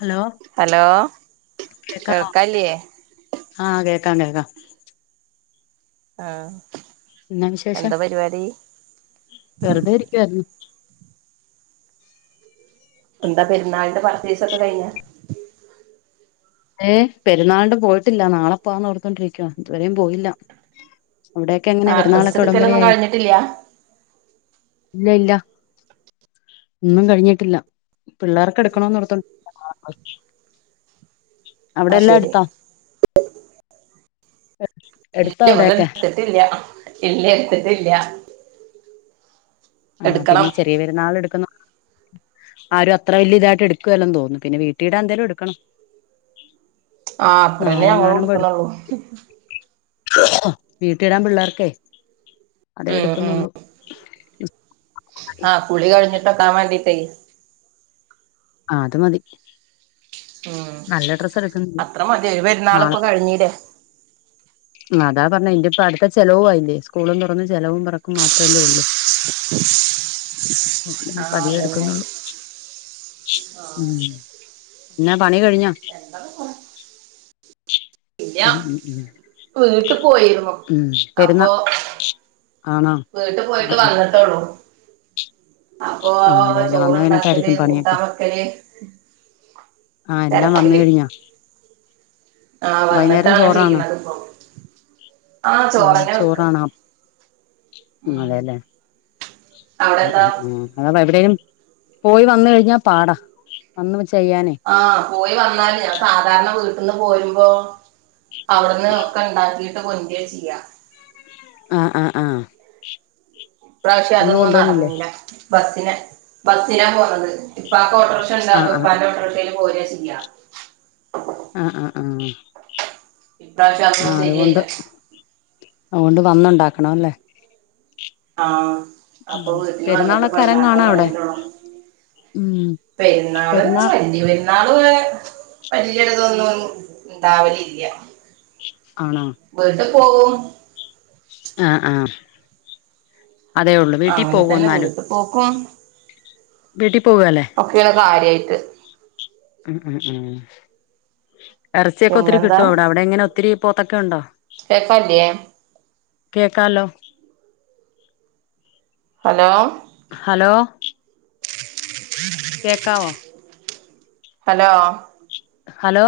Hello hello കേക്കാവോ കേൾക്കാലൃയേ ആഹ് കേക്കാം കേക്കാം ആ എന്നാ വിശേഷം വെറുതെയിരിക്കുവായിരുന്നു എന്താ പെരുന്നാളിന്റെ പർച്ചേസ്സൊക്കെ കഴിഞ്ഞ ഏ പെരുന്നാള്ണ്ട് പോയിട്ടില്ല നാളെപ്പോന്ന് ഓർത്തോണ്ടിരിക്കുവ ഇതുവരെയും പോയില്ല അവിടെയൊക്കെ എങ്ങനെ ആ ഡ്രസ്സ് പെരുന്നാളൊക്കെ എടുക്കലൊന്നും ഉടമ്പരയായി കഴിഞ്ഞട്ടില്ല ഇല്ല ഇല്ല ഒന്നും കഴിഞ്ഞിട്ടില്ല പിള്ളേർക്കെടുക്കണന്ന് ഓർത്തോ അവിടെ ആഹ് എല്ലാം ശരി എടുത്തോ ഇല്ല വന്ന് അവിടെയൊക്കെ എട്ത്തിട്ടില്ല്യ ഇല്ല എട്ത്തിട്ടില്ല്യ ആ, പിന്നീ, ചെറിയ, പെരുന്നാൾന്, എടുക്കുന്നൊ ആരും, അത്ര, വലിയ, ഇതായിട്ട്, എടുക്കുവല്ലെന്ന്, തോന്നുന്നു, പിന്നെ, വീട്ടീടാൻ, എന്തേലും, എടുക്കണം. ആ, അത്രന്നെ, നാളെങ്ങാനും ഞങ്ങളുട്ക്ക്ണൊള്ളൂ. അ, വീട്ടിയിടാൻ, പിള്ളാർക്കെ അതെ, എടുക്കുന്നുള്ളൂ. ആ കുളി കഴിഞ്ഞ് തെക്കാൻ വാണ്ടിട്ടെ ആ അത് മതി ഉം നല്ല ഡ്രസ്സ് എടുക്കുന്നില്ല അത്ര മതി ഒര് നാളെ പെര്ന്നാളിപ്പോ കഴിഞ്ഞിലെ അതാ പർണ ഇന്റെ ഇപ്പ അട്ത്ത ചെലവും ആയില്ലെ സ്കൂളും തൊറന്ന് ചെലവും പെറക്കും മാത്ര അല്ലെ ഉള്ളു അതുകൊണ്ട് ആഹ് ഇപ്പ ഇഞ്ഞ് അതന്നെ ഇട്ക്കുന്നൊള്ളു ഉം ഇന്നാ പണി കഴി എന്താപ്പം കൊറെ ഉം ഉം ഉം വീട്ട് പോയിരുന്നു ഉം പെരുന്നാ അപ്പോ ആണോ വീട്ട് ആഹ് പോയിട്ട് ആഹ് വന്നിട്ടോള്ളൂ അപ്പൊ ആഹ് അതെല്ലേ വന്ന് ചോറണ്ടാക്കല് കഴിഞ്ഞിട്ടായിരിക്കും കൂട്ട പണിയൊക്കെ വക്കല് ആ എല്ലാം വന്ന കഴിഞ്ഞോ ആ വൈന്നേരം വന്നിട്ടാണ് ചോറാണോ ചെയ്യപ്പ ആഹ ആഹ് ചോറനെ വെക്ക ചോറാണോ ഉ അതെല്ലേ ഉം ഉം ഉം അതപ്പ എവിടെയും പോയി വന്ന കഴിഞ്ഞാ പാടാ വന്ന് ചെയ്യാനേ ആ പോയി വന്നല് ഞാൻ സാധാരണ ന്ന് പോരുമ്പോ അവിടുന്ന് ഒക്കെ ഉണ്ടാക്കി കൊണ്ടുവര ചെയ്യ ആ ആ ആ പ്രാവശ്യ അതൊന്നും നടന്നില്ല ബസ്സിനെ ബസ്സിനാ പോുന്നത് ഇപ്പ ആ ഓട്ട ഓട്ടോറിക്ഷ ആഹ് അപ്പം ആഹ് ഇപ്പാന്റെ ഓട്ടോറിക്ഷയിൽ പോരാ ചെയ്യാ ആ ആആ ഇപ്രാവശ്യം ആ അതൊന്നും അതുകൊണ്ട് ശരിയായില്ല അതുകൊണ്ട് വന്നണ്ടാക്ക ആണല്ലേ ആ അപ്പൊ വീട്ടിൽ വന്നിട്ട് പ പെരുന്നാളൊക്കെ ഉണ്ടാക്കൻ അരങ്ങാണോ അവിടെ തുടങ്ങിട്ടുള്ളു ഉം പെരുന്നാള് പെരുന്നാൾ വല്ല ള വലിയളുതൊന്നും ഉണ്ടാവല ഇല്ല ആ ണോ പോൺ ആഹ ആഹ അങ്ങനെ തന്നെ പുതിട്ട് പോക്കും വീട്ടിൽ പോകാല്ലേ ഒക്കെയുള്ള കാര്യായിട്ട് ഉ ഉ ഉം ഇറച്ചിയൊക്കെ ഒത്തിരി പിന്നെന്താ കിട്ടുവ അവിടെ അവിടെ എങ്ങനെ ഒത്തിരി പോത്തൊക്കെ ഉണ്ടോ കേക്കല്ലേ കേക്കാലോ ഹലോ ഹലോ ഉ കേക്കാവോ ഹലോ ഹലോ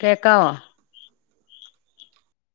കേക്കാം